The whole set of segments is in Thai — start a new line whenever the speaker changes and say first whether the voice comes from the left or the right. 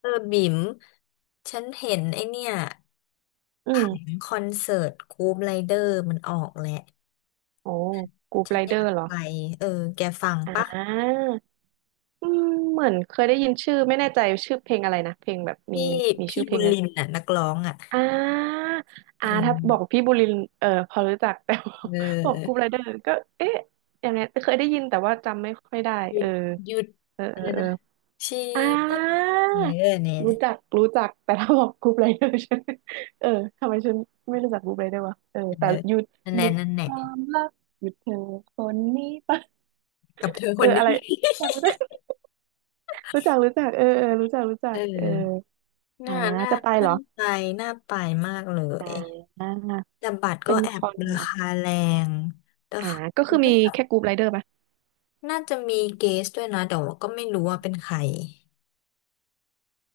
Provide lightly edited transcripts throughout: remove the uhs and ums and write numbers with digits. left: เออบิ่มฉันเห็นไอเนี่ย
right: อื
left: ผัง
right: ม
left: คอนเสิร์ตกรู๊ปไรเดอร์มันออกแหละ
right: โอ้กรูป
left: ฉั
right: ไร
left: นอ
right: เดอ
left: ยาก
right: ร์เหรอ
left: ไปเออแกฟัง
right: อ่
left: ปะ
right: าอืมเหมือนเคยได้ยินชื่อไม่แน่ใจชื่อเพลงอะไรนะเพลงแบบมี
left: พี่พี่
right: ชื่อเพ
left: บุ
right: ล
left: ญ
right: งอะ
left: ลินน่ะนักร้องอ่ะ
right: อ่า
left: เออ
right: ถ้าบอกพี่บุรินทร์เออพอรู้จัก แต่ว่า
left: เ
right: บอกกรูป
left: ออ
right: ไรเดอร์ก็เอ๊ะอย่างนี้เคยได้ยินแต่ว่าจำไม่ค่อยได้
left: หยุ
right: เอ
left: ด
right: อ
left: หยุด
right: เออ
left: อะ
right: เออ
left: ไร
right: เออ
left: นะ ชี
right: อ่า
left: วิตเออเนี่
right: รู้จั
left: ย
right: กรู้จักแต่ถ้าบอกกรูปไรเดอร์ฉันเออทำไมฉันไม่รู้จักกรูปไรเดอร์วะเออ
left: เออ
right: แต่หยุด
left: นั่นแห
right: หยุ
left: ละ
right: ด
left: นั่นแห
right: ควา
left: ละ
right: มรักหยุดเธอคนนี้ไป
left: กับเธอ
right: เอ
left: ค
right: อ
left: น
right: อะ
left: นี้
right: ไร รู้จักเออเออรู้จักรู้ จัก
left: เอ
right: เออ
left: อ
right: อ่า
left: น่า
right: จะไปเห
left: น่า
right: รอ
left: ไปน่าไปมากเลย
right: อ่า
left: แต่บัตรก็
right: เป็น
left: แอ
right: ค
left: บ
right: อน
left: รา
right: เหรอ
left: คาแรงแต่
right: อ่าก็คือมีแค่กรุ๊ปไรเดอร์ปะ
left: น่าจะมีเกสด้วยนะแต่ว่าก็ไม่รู้ว่าเป็นใคร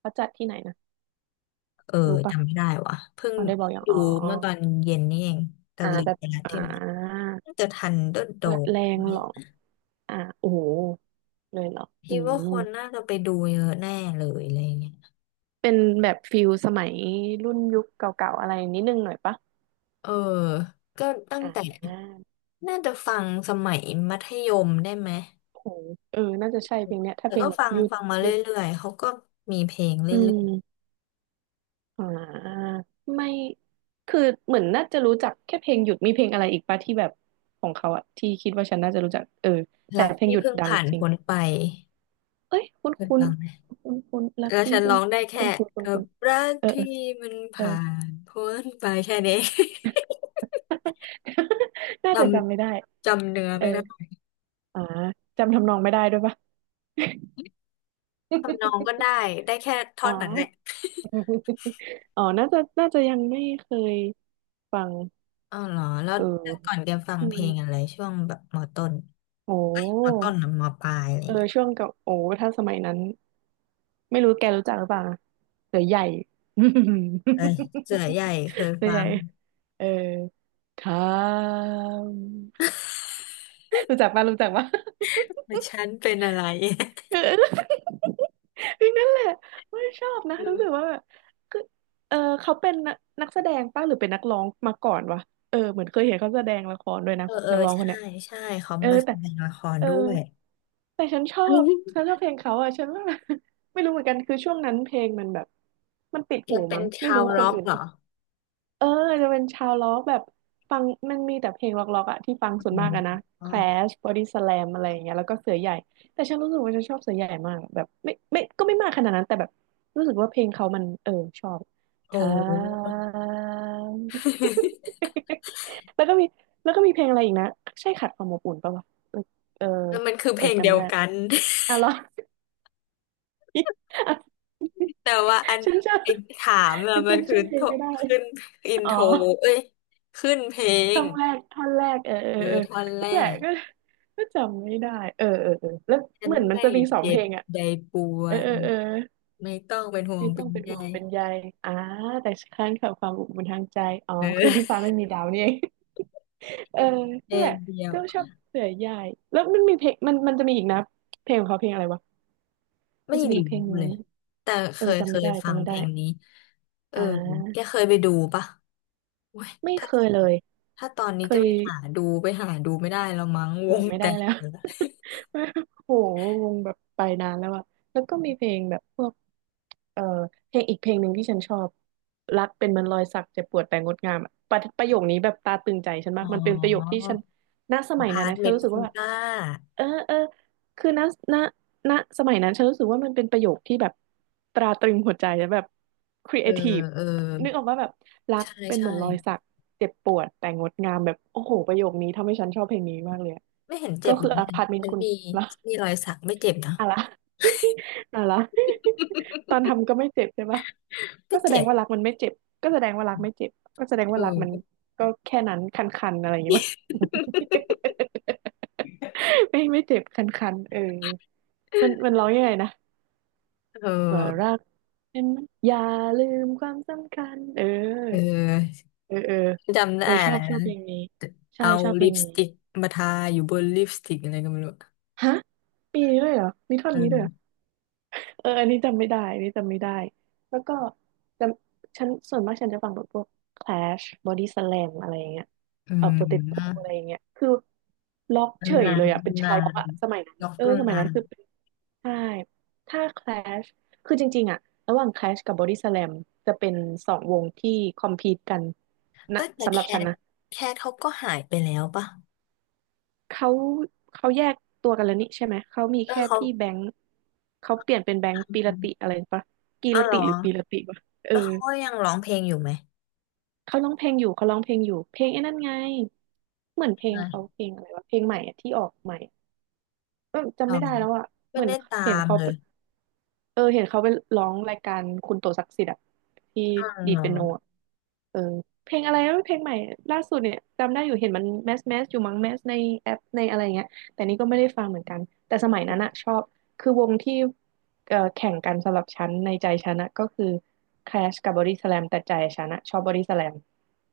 right: เขาจัดที่ไหนนะ
left: เออ
right: รู้ปะ
left: จำไม่ได้ว่ะเพิ่ง
right: เขาได้บอกอย่าง
left: ดู
right: อ๋อ
left: เมื่อตอนเย็นนี่เองแต่ลืม
right: แบบ
left: ไปแล้ว
right: อ่
left: ที่ไหน
right: า
left: น่าจะทันเดอร์โด
right: แบบ
left: ม
right: แร
left: ไห
right: ง
left: ม
right: เหรอโอ้โหเลยเหรออื
left: พี่ว่า
right: ม
left: คนน่าจะไปดูเยอะแน่เลยอะไรเงี้ย
right: เป็นแบบฟิลสมัยรุ่นยุคเก่าๆอะไรนิดนึงหน่อยปะ
left: เออก็ตั้ง
right: อ่
left: แต่
right: า
left: น่าจะฟังสมัยมัธยมได้ไหม
right: โอ้โหเออน่าจะใช่เพลงเนี้ยถ้า
left: แต่
right: เพล
left: ก็
right: งแบบ
left: ฟัง
right: ยุด
left: ฟังมาเร
right: ยุด
left: ื่อยๆเขาก็มีเพลงเรื่
right: อื
left: อย
right: ม อ่าไม่คือเหมือนน่าจะรู้จักแค่เพลงหยุดมีเพลงอะไรอีกปะที่แบบของเขาอะที่คิดว่าฉันน่าจะรู้จักเออ
left: ๆ
right: แต่
left: รัก
right: เพลง
left: ที่
right: หยุด
left: เพิ่ง
right: ดัง
left: ผ่าน
right: จริง
left: พ้นไป
right: เอ้ยคุณน
left: เคย
right: คุณ
left: ฟังไหม
right: คุณคุณรัก
left: แล้ว
right: ที่
left: ฉัน
right: คุ
left: ร้
right: ณ
left: องได้แค่
right: คุณคุณนคุณ
left: กั
right: คุ
left: บ
right: ณ
left: รัก
right: เออเอ
left: ที่
right: อ
left: มัน
right: เออ
left: ผ่านพ้นไปแค่นี้
right: น่า
left: จ
right: จะจำไม่ได้
left: จำเนื้อ
right: เออ
left: ไม่ได้
right: อ่าจำทำนองไม่ได้ด้วยปะ
left: ทำนองก็ได้ ได้แค่ท่
right: อ๋
left: อ
right: อ
left: นนั้นแหละ
right: อ๋อน่าจะยังไม่เคยฟัง
left: อ๋อเหรอแล้ว
right: เออ
left: แต่ก่อนแกฟัง
right: ช่ว
left: เพล
right: ง
left: งอะไรช่วงแบบมอต้น
right: โอ
left: เอ้ยมอต้
right: ้
left: นนะมอปลายอะไร
right: เออ
left: เงี้ย
right: ช่วงกับโอ้ถ้าสมัยนั้น ไม่รู้แกรู้จักหรือเปล่านะเสือใหญ่
left: เอ้ยเสือใหญ่เค ย
right: เสือ
left: ฟั
right: ใหญ่
left: ง
right: เออทามรู้จักป่ะรู้จักป่ะ
left: แต่ ฉันเป็นอะไร
right: เออ พลงนั้นแหละไม่ชอบนะ
left: อื
right: รู้สึก
left: ม
right: ว่าแบบคือเออเขาเป็นนักแสดงป้ะหรือเป็นนักร้องมาก่อนวะเออเหมือนเคยเห็นเขาแสดงละครด้วยนะ
left: เออ
right: นักร้องค
left: ใช่
right: นเนี้ย
left: ใช่เขา
right: เออ
left: มาแส
right: แต่
left: ดงละคร
right: เออ
left: ด้วย
right: แต่ฉันชอบฉัน ชอบเพลงเขาอ่ะฉันว่า ไม่รู้เหมือนกันคือช่วงนั้นเพลงมันแบบมันติด
left: แก
right: หู
left: เป็น
right: มั้งไม่
left: ชาว
right: รู้ค
left: ร็
right: น
left: อก
right: อื่น
left: เหรอ
right: เออจะเป็นชาวล็อกแบบฟังมันมีแต่เพลงล็อกๆอะที่ฟัง
left: อื
right: ส่วน
left: ม
right: มากอะนะ
left: อ๋อ
right: Clash Body Slam อะไรอย่างเงี้ยแล้วก็เสือใหญ่แต่ฉันรู้สึกว่าฉันชอบเสือใหญ่มากแบบไม่ก็ไม่มากขนาดนั้นแต่แบบรู้สึกว่าเพลงเขามันเออชอบ
left: โอ
right: ท
left: ้
right: าง แล้วก็มีแล้วก็มีเพลงอะไรอีกนะใช่ขัดความอบอุ่นป่าวะเออเออ
left: แล้วมันคือ
right: เอ
left: เพ
right: อ
left: ลง
right: จำ
left: เดี
right: ไม่
left: ยว
right: ได้
left: กัน
right: อ่ะเหรอ
left: แต่ว่าอัน
right: ฉันจ
left: ไอ้ถาม
right: ำ
left: อะ
right: ฉัน
left: มัน
right: จำ
left: คือ
right: ชื่อเพล
left: โท
right: งไม่ได้
left: ขึ้นอิน
right: อ๋อ
left: โทรเอ้ยขึ้นเพลง
right: ท่อนแรกท่อนแรกเออเออ
left: เออ
right: เออ
left: ท่อนแร
right: นั่นแหละ
left: ก
right: ก็ก็จำไม่ได้เออเออเออแล้ว
left: ฉัน
right: เหมือนมัน
left: ไม่
right: จะมีสอง
left: เจ็
right: เพ
left: บ
right: ลงอ่ะ
left: ใดปว
right: เออ
left: ด
right: เออเออ
left: ไม่ต้องเป็นห่วง
right: ไม่
left: เป็
right: ต้อ
left: น
right: งเป็น
left: ใย
right: ห่วงเป็นใยอ่าแต่ค้างกับความอบอุ่นทางใจอ๋อ
left: เอ
right: คือที่ฟ้า
left: อ
right: ไม่มีดาวนี่เอง เออ
left: เพล
right: นั่นแห
left: ง
right: ละ
left: เดียว
right: ก็ชอบเสือใหญ่แล้วมันมีเพลงมันจะมีอีกนะเพลงของเขาเพลงอะไรวะมั
left: ไม่
right: นจะมีอี
left: รู้
right: กเพลงหนึง
left: เลยแต่เคย
right: จำ
left: เค
right: ไม่
left: ย
right: ได้
left: ฟั
right: จำ
left: ง
right: ไม่
left: เพ
right: ได้
left: ลงนี้เออ
right: อ่
left: แก
right: า
left: เคยไปดูปะโอ้ย
right: ไม่
left: ถ้า
right: เคยเลย
left: ถ้าตอนนี้
right: เค
left: จะ
right: ย
left: ไปหาดูไปหาดูไม่ได้แล้วมั้ง
right: โห
left: วง
right: ไม่
left: แต
right: ได้
left: ก
right: แล้ว
left: แล้ว
right: โหวงแบบไปนานแล้วอะแล้วก็มีเพลงแบบพวกเอ่อเพลงอีกเพลงหนึ่งที่ฉันชอบรักเป็นเหมันรอยสักเจ็บปวดแต่งดงามอะประโยคนี้แบบตาตึงใจฉัน
left: อ๋
right: มาก
left: อ
right: มันเป็นประโยคที่ฉันณสมัย
left: พา
right: นั้น
left: ร์ท
right: นะ
left: เม
right: ฉัน
left: นต์
right: รู้สึก
left: คุณ
right: ว่า
left: ป้า
right: เออเออคือณณสมัยนั้นฉันรู้สึกว่ามันเป็นประโยคที่แบบตราตรึงหัวใจและแบบครี
left: เอ
right: เอ
left: อ
right: ทีฟ
left: เออ
right: นึกออกว่าแบบรัก
left: ใช่
right: เป็นเห
left: ใช่
right: มือนรอยสักเจ็บปวดแต่งดงามแบบโอ้โหประโยคนี้ทำให้ฉันชอบเพลงนี้มากเลยอะ
left: ไม่เห็นเจ็
right: ก็
left: บอ
right: คือ
left: ย่าง
right: อ
left: นี้
right: พาร์ตเมน
left: ฉั
right: ต์
left: น
right: คุณ
left: มี
right: นะ
left: ฉันมีรอยสักไม่เจ็บนะ
right: อะไร อะไร ตอ นทำก็ไม่เจ็บใช่ปะ
left: ไม่
right: ก็แสด
left: เจ็
right: ง
left: บ
right: ว่ารักมันไม่เจ็บก็แสดงว่ารักไม่เจ็บก็แสดง
left: เอ
right: ว่ารัก
left: อ
right: มันก็แค่นั้นคันๆอะไรอย่างงี้ปะ ไม่ไม่เจ็บคันๆเออมันมันร้องยังไงนะ
left: เอ
right: ว่ารั
left: อ
right: กเป็นอย่าลืมความสำคัญเออ
left: เออ
right: เออเออ
left: จำได้
right: เออช
left: อะ
right: อ
left: ไร
right: บชอ
left: นะ
right: บเพลงนี้ใช่
left: เอา
right: ชอบเพ
left: ลิ
right: ล
left: ป
right: ง
left: ส
right: นี้
left: ติกมาทาอยู่บนลิปสติกอะไรก็ไม่รู้
right: ฮะมีด้วยเหรอมีท่อน
left: เอ
right: นี้ด้วยเหรอ
left: อ
right: เอออันนี้จำไม่ได้ อันนี้จำไม่ได้ แล้วก็จฉันส่วนมากฉันจะฟังแบบพวก Clash Body Slam อะไรอย่างเงี้ย
left: อื
right: เออ Potato
left: ม
right: อะไรอย่างเงี้ยคือล็อกเฉ
left: ตำ
right: ย
left: นา
right: เล
left: น
right: ยอ่ะเป็น
left: ตำนา
right: ชาวล็อ
left: น
right: กอ่ะสมัยนั้น
left: ล็อก
right: เออ
left: ตำ
right: สมัย
left: นา
right: นั้
left: น
right: นคือเป็นใช่ ถ้า Clash คือจริงๆอ่ะระหว่าง Clash กับ Body Slam จะเป็นสองวงที่คอมพีตกันนะ
left: เอ้ยแต่
right: สำหรับฉัน
left: ท
right: นะ
left: แคทเขาก็หายไปแล้วป่ะ
right: เขาเขาแยกตัวกันแล้วนี่ใช่ไหมเขามี
left: เออ
right: แค่
left: เขา
right: พี่แบงค์เขาเปลี่ยนเป็นแบงค์
left: อ
right: ปีละติ
left: ม
right: อะไรปะกี
left: อ้า
right: ร
left: วเหร
right: ติ
left: อ
right: หรือปีละติปะเออ
left: แล้วเขาก็ยังร้องเพลงอยู่ไหม
right: เขาร้องเพลงอยู่เขาร้องเพลงอยู่เพลงไอ้นั่นไงเหมือนเพลงเขาเพลงอะไรวะเพลงใหม่อะที่ออกใหม่เออจำ
left: อ๋อ
right: ไม่ได้แล้วอะเห
left: ไม่
right: มือน
left: ได้ตา
right: เห็น
left: ม
right: เขา
left: เลย
right: เออเห็นเขาไปร้องรายการคุณโตศักดิ์สิทธิ์อะที่
left: อ๋อ
right: ดี
left: เหร
right: ด
left: อ
right: เปียโนอะเออเพลงอะไรนะเพลงใหม่ล่าสุดเนี่ยจำได้อยู่เห็นมันแมสแมสอยู่มั้งแมสในแอปในอะไรเงี้ยแต่นี่ก็ไม่ได้ฟังเหมือนกันแต่สมัยนั้นอะชอบคือวงที่เออแข่งกันสำหรับฉันในใจฉันอะก็คือ Clash กับ Body Slam แต่ใจฉันอะชอบ Body Slam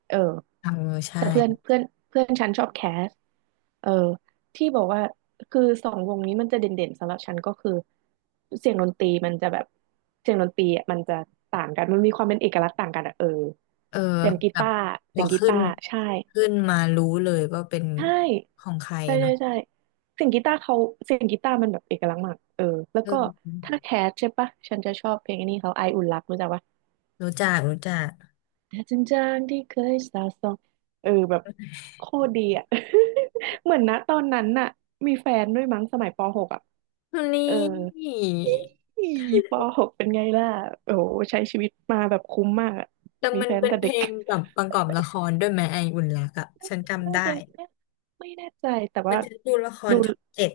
right: เออ
left: เออใช่
right: แต่เพื่อนเพื่อนเพื่อนฉันชอบแคสเออ ที่บอกว่าคือสองวงนี้มันจะเด่นๆสำหรับฉันก็คือเสียงดนตรีมันจะแบบเสียงดนตรีอ่ะมันจะต่างกันมันมีความเป็นเอกลักษณ์ต่างกันอ่ะเออ
left: เออ
right: เสียงกี
left: แบบ
right: ตาร์
left: พ
right: เสี
left: อ
right: ยงกี
left: ขึ้
right: ตา
left: น
right: ร์ใช่
left: ขึ้นมารู้เลยว่าเป็น
right: ใช่
left: ของใคร
right: ใช่ใช่
left: เนาะ
right: ใช่เสียงกีตาร์เขาเสียงกีตาร์มันแบบเอกลักษณ์มากเออแล้ว
left: เอ
right: ก็
left: อ
right: ถ้าแคสใช่ปะฉันจะชอบเพลงอันนี้เขาไออุ่นรักรู้จักปะ
left: รู้จักรู้จัก
right: แต่จริงๆที่เคยสาสองเออแบบโคตรดีอ่ะ เหมือนนะตอนนั้นน่ะมีแฟนด้วยมั้งสมัยปหกอ่ะ
left: วัน
right: เอ
left: นี้
right: อ อีปหกเป็นไงล่ะโอ้โหใช้ชีวิตมาแบบคุ้มมากอะ
left: แต่
right: มี
left: มัน
right: แฟน
left: เป็น
right: แต่
left: เพ
right: เด็
left: ล
right: ก
left: งแบบประกอบละครด้วยไหมไออุ่นรักอะฉัน จำ
right: น่า
left: ได้
right: จะไม่แน่ใจแต่
left: มัน
right: ว่า
left: ฉันดูละคร
right: ดู
left: ช่องเจ็ด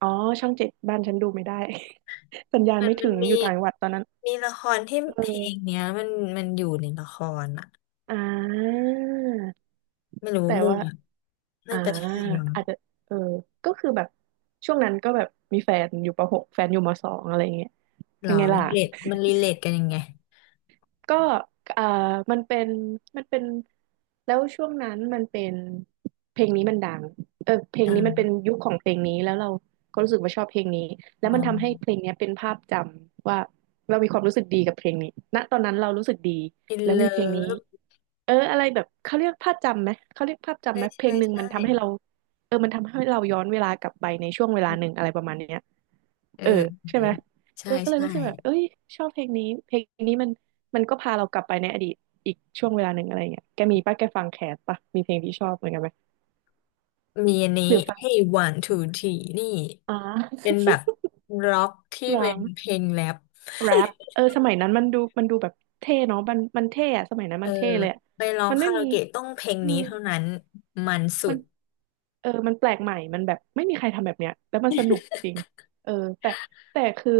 right: อ๋อช่องเจ็ดบ้านฉันดูไม่ได้ สัญญาณ
left: มัน
right: ไม่
left: มั
right: ถึ
left: น
right: ง
left: มี
right: อยู่ต่างจังหวัดตอนนั้น
left: มีละครที่
right: เ
left: เพลง
right: ออ
left: เนี้ยมันอยู่ในละครอะ
right: อ่า
left: ไม่รู้
right: แต่
left: มั่
right: ว่า
left: ว
right: อ่า
left: น่าจะใช่มั้ง
right: อาจจะเออก็คือแบบช่วงนั้นก็แบบมีแฟนอยู่ปหกแฟนอยู่มสองอะไรอย่างเงี้ย
left: หร
right: เป็
left: อ
right: นไง
left: รี
right: ล่ะ
left: เลทรีเลทกันยังไง
right: ก็เอ่อมันเป็นมันเป็นแล้วช่วงนั้นมันเป็นเพลงนี้มันดังเออเพล
left: เอ
right: งนี้มันเป็น
left: อ
right: ยุคของเพลงนี้แล้วเราก็รู้สึกว่าชอบเพลงนี้แล้
left: อื
right: วมัน
left: ม
right: ทำให้เพลงเนี้ยเป็นภาพจำว่าเรามีความรู้สึกดีกับเพลงนี้ณตอนนั้นเรารู้สึกดี
left: อิน
right: แล้ว
left: เลิ
right: มีเพลงนี้
left: ฟ
right: เอออะไรแบบเขาเรียกภาพจำไหมเขาเรียกภาพจำ
left: ใช่
right: ไหมเพล
left: ใช่
right: งหนึ่ง
left: ใช่
right: มันทำให้เราเออมันทำให้เราย้อนเวลากลับไปในช่วงเวลาหนึ่งอะไรประมาณเนี้ย
left: เออ
right: เออ
left: เอ
right: ใช่
left: อ
right: ไหมเอ
left: ใช่
right: อก็เลย
left: ใช่
right: รู้สึกแบบเอ้ยชอบเพลงนี้เพลงนี้มันก็พาเรากลับไปในอดีตอีกช่วงเวลาหนึ่งอะไรเงี้ยแกมีป่ะแกฟังแคสป่ะมีเพลงที่ชอบเหมือนกันไหม
left: มีอันนี้
right: หรือฟัง
left: Hey One Two Three นี่
right: อ๋อ
left: เป็นแบบร็อกที่
right: เหรอ
left: เป็นเพลงแรป
right: แร ปเออสมัยนั้นมันดูแบบเท่เนาะมันเท่อะสมัยนั้น
left: เอ
right: มั
left: อ
right: นเท่เลยอะ
left: ไปร้อง
right: มันไม่
left: คารา
right: มี
left: โอเกะต้องเพลง
right: อื
left: นี้
right: ม
left: เท่านั้นมันสุ
right: มัน
left: ด
right: เออมันแปลกใหม่มันแบบไม่มีใครทำแบบเนี้ย แล้วมันสนุกจริงเออแต่แต่คือ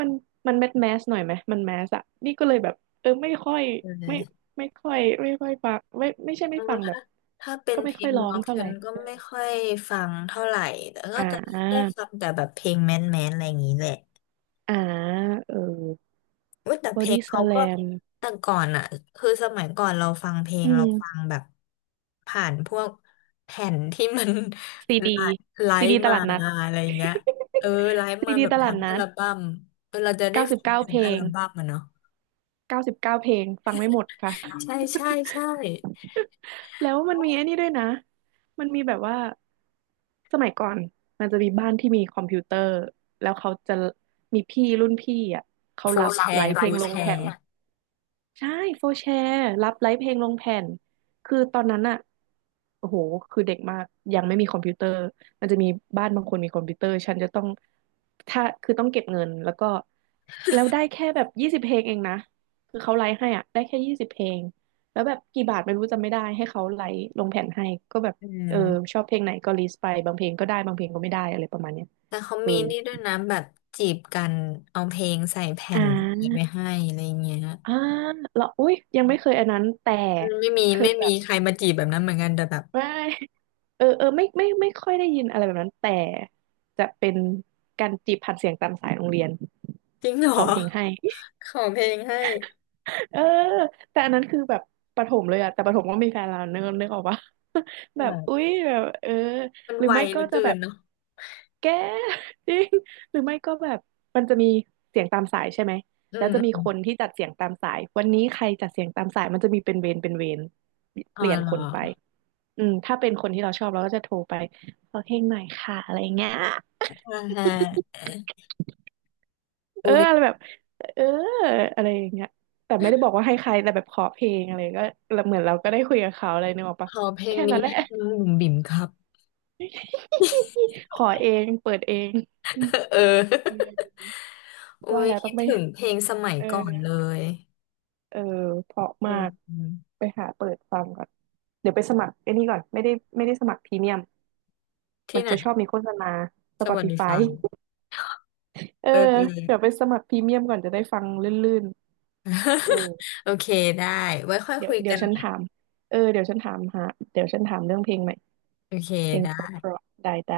right: มันมันแมสแมสหน่อยไหม มันแมสอะนี่ก็เลยแบบเออไม่ค่อย
left: เล
right: ไม่
left: ย
right: ฟังไม่ใช่ไม่
left: แล้ว
right: ฟังแบ
left: ถ้า
right: บ
left: ถ้าเป็น
right: ก็
left: เพ
right: ไม่
left: ล
right: ค่อ
left: ง
right: ยร้อง
left: ร็อก
right: เท่าไห
left: ฉั
right: ร่
left: นก็ไม่
right: อ
left: ค่อยฟังเท่าไหร่แต่
right: อ
left: ก็จะได้
right: ่า
left: ฟังแต่แบบเพลงแมนแมนอะไรอย่างนี้แหละ
right: อ่าเออ
left: อุ๊ยแต่
right: บ
left: เพ
right: อ
left: ลง
right: ดี้ส
left: เขา
right: แล
left: ก็
right: ม
left: แต่ก่อนอ่ะคือสมัยก่อนเราฟังเพลง
right: อื
left: เราฟัง
right: ม
left: แบบผ่านพวกแผ่นที่มัน
right: ซี ดี
left: ไลฟ์ไล
right: ซี
left: ฟ์
right: ดีต
left: มา
right: ลาดนัด
left: อะไรเงี้ยเออไล ฟ์
right: ซี
left: มา
right: ดี
left: แบบ
right: ตลา
left: ทั้
right: ด
left: งอั
right: นัด
left: ลบั้มเออเราจะได้
right: เก้าสิบ
left: ฟัง
right: เก้า
left: ถึ
right: เพ
left: ง
right: ล
left: อัล
right: ง
left: บั้มอะเนาะ
right: เก้าสิบเก้าเพลงฟังไม่หมดค่ะ
left: ใช่ใช่ใช่
right: แล้วมันมีไอ้นี่ด้วยนะ มันมีแบบว่าสมัยก่อนมันจะมีบ้านที่มีคอมพิวเตอร์แล้วเขาจะมีพี่รุ่นพี่อ่ะเขา
left: ฟู
right: รับ
left: เแช
right: ไล
left: ร์
right: ฟ์
left: ล
right: เพล
left: ฟู
right: งล
left: แช
right: งแผ่น
left: ร์
right: ใช่โฟร์แชร์รับไลฟ์เพลงลงแผ่นคือตอนนั้นอะโอ้โหคือเด็กมากยังไม่มีคอมพิวเตอร์ มันจะมีบ้านบางคนมีคอมพิวเตอร์ ฉันจะต้องถ้าคือต้องเก็บเงินแล้วก็แล้วได้แค่แบบยี่สิบเพลงเองนะคือเขาไลฟ์ให้อะได้แค่ยี่สิบเพลงแล้วแบบกี่บาทไม่รู้จำไม่ได้ให้เขาไลฟ์ลงแผ่นให้ก็แบบ
left: อื
right: เออ
left: ม
right: ชอบเพลงไหนก็ลิสต์ไปบางเพลงก็ได้บางเพลงก็ไม่ได้อะไรประมาณเนี้ย
left: แต่เขา
right: เออ
left: มีนี่ด้วยนะแบบจีบกันเอาเพลงใส่แผ่
right: อ่
left: น
right: า
left: ไปให้อะไรเงี้ย
right: อ่าแร้อุ้ยยังไม่เคยอันนั้นแต่
left: อืมไม่มี
right: เค
left: ไม่
right: ยแบ
left: มี
right: บ
left: ใครมาจีบแบบนั้นเหมือนกันแต่แบบ
right: ไม่ เออเออไม่ไม่ค่อยได้ยินอะไรแบบนั้นแต่จะเป็นการจีบผ่านเสียงตามสายโรงเรียน
left: จริงเหร
right: ข
left: อ
right: อเพลงให้
left: ขอเพลงให้
right: เออแต่อันนั้นคือแบบประถมเลยอะแต่ประถมก็มีแฟนแล้วนึกออกปะ แบบ
left: แบบ
right: อุ๊ยแบบเออ
left: มัน
right: หรือ
left: ไว
right: ไม่
left: เห
right: ก็
left: ลือ
right: จะ
left: เกิ
right: แบ
left: น
right: บ
left: เนาะ
right: แก จริงหรือไม่ก็แบบมันจะมีเสียงตามสายใช่ไหม
left: อื
right: แล้
left: ม
right: วจะมี
left: อม
right: คนที่จัดเสียงตามสายวันนี้ใครจัดเสียงตามสายมันจะมีเป็นเวรเป็นเวร
left: อ๋
right: เป
left: อ
right: ลี่ยน
left: เหร
right: ค
left: อ
right: นไปอืมถ้าเป็นคนที่เราชอบเราก็จะโทรไปขอเพลงหน่อยค่ะอะไรอย่างเงี้ย
left: อ่าฮะ
right: เอ
left: อุ้
right: อ
left: ย
right: อะไรแบบเอออะไรอย่างเงี้ยแต่ไม่ได้บอกว่าให้ใครแต่แบบขอเพลงอะไรก็เหมือนเราก็ได้คุยกับเขาอะไรนึกออก
left: ข
right: ปะ
left: อเพลง
right: แค่
left: นี้
right: นั้นแหละ
left: ให้น้องบุ๋มบิ๋มครับ
right: ขอเองเปิดเอง
left: เอ
right: อื
left: อ
right: ม
left: อุ้
right: ว่า
left: ย
right: แล้วต้
left: คิ
right: อ
left: ด
right: งไป
left: ถึงเพลงสมัย
right: เออ
left: ก่อนเลย
right: เออเพราะ
left: อื
right: มา
left: ม
right: ก
left: อืม
right: ไปหาเปิดฟังก่อนเดี๋ยวไปสมัครไอ้นี่ก่อนไม่ได้ไม่ได้สมัครพรีเมียม
left: ที่
right: มัน
left: ไหน
right: จะชอบมีโฆษณา
left: สวัสดี
right: Spotify
left: ฟัง
right: เออ
left: เออ
right: เดี๋ยวไปสมัครพรีเมียมก่อนจะได้ฟังลื่นๆเออ
left: โอเคได้ไว้ค่อย
right: เดี๋ย
left: คุ
right: ว
left: ย
right: เดี๋
left: กั
right: ยว
left: น
right: ฉัน
left: ใหม่
right: ถามเออเดี๋ยวฉันถามหาเดี๋ยวฉันถามเรื่องเพลงใหม่
left: โอเค
right: เพลง
left: ได้
right: เพราะๆได้ได้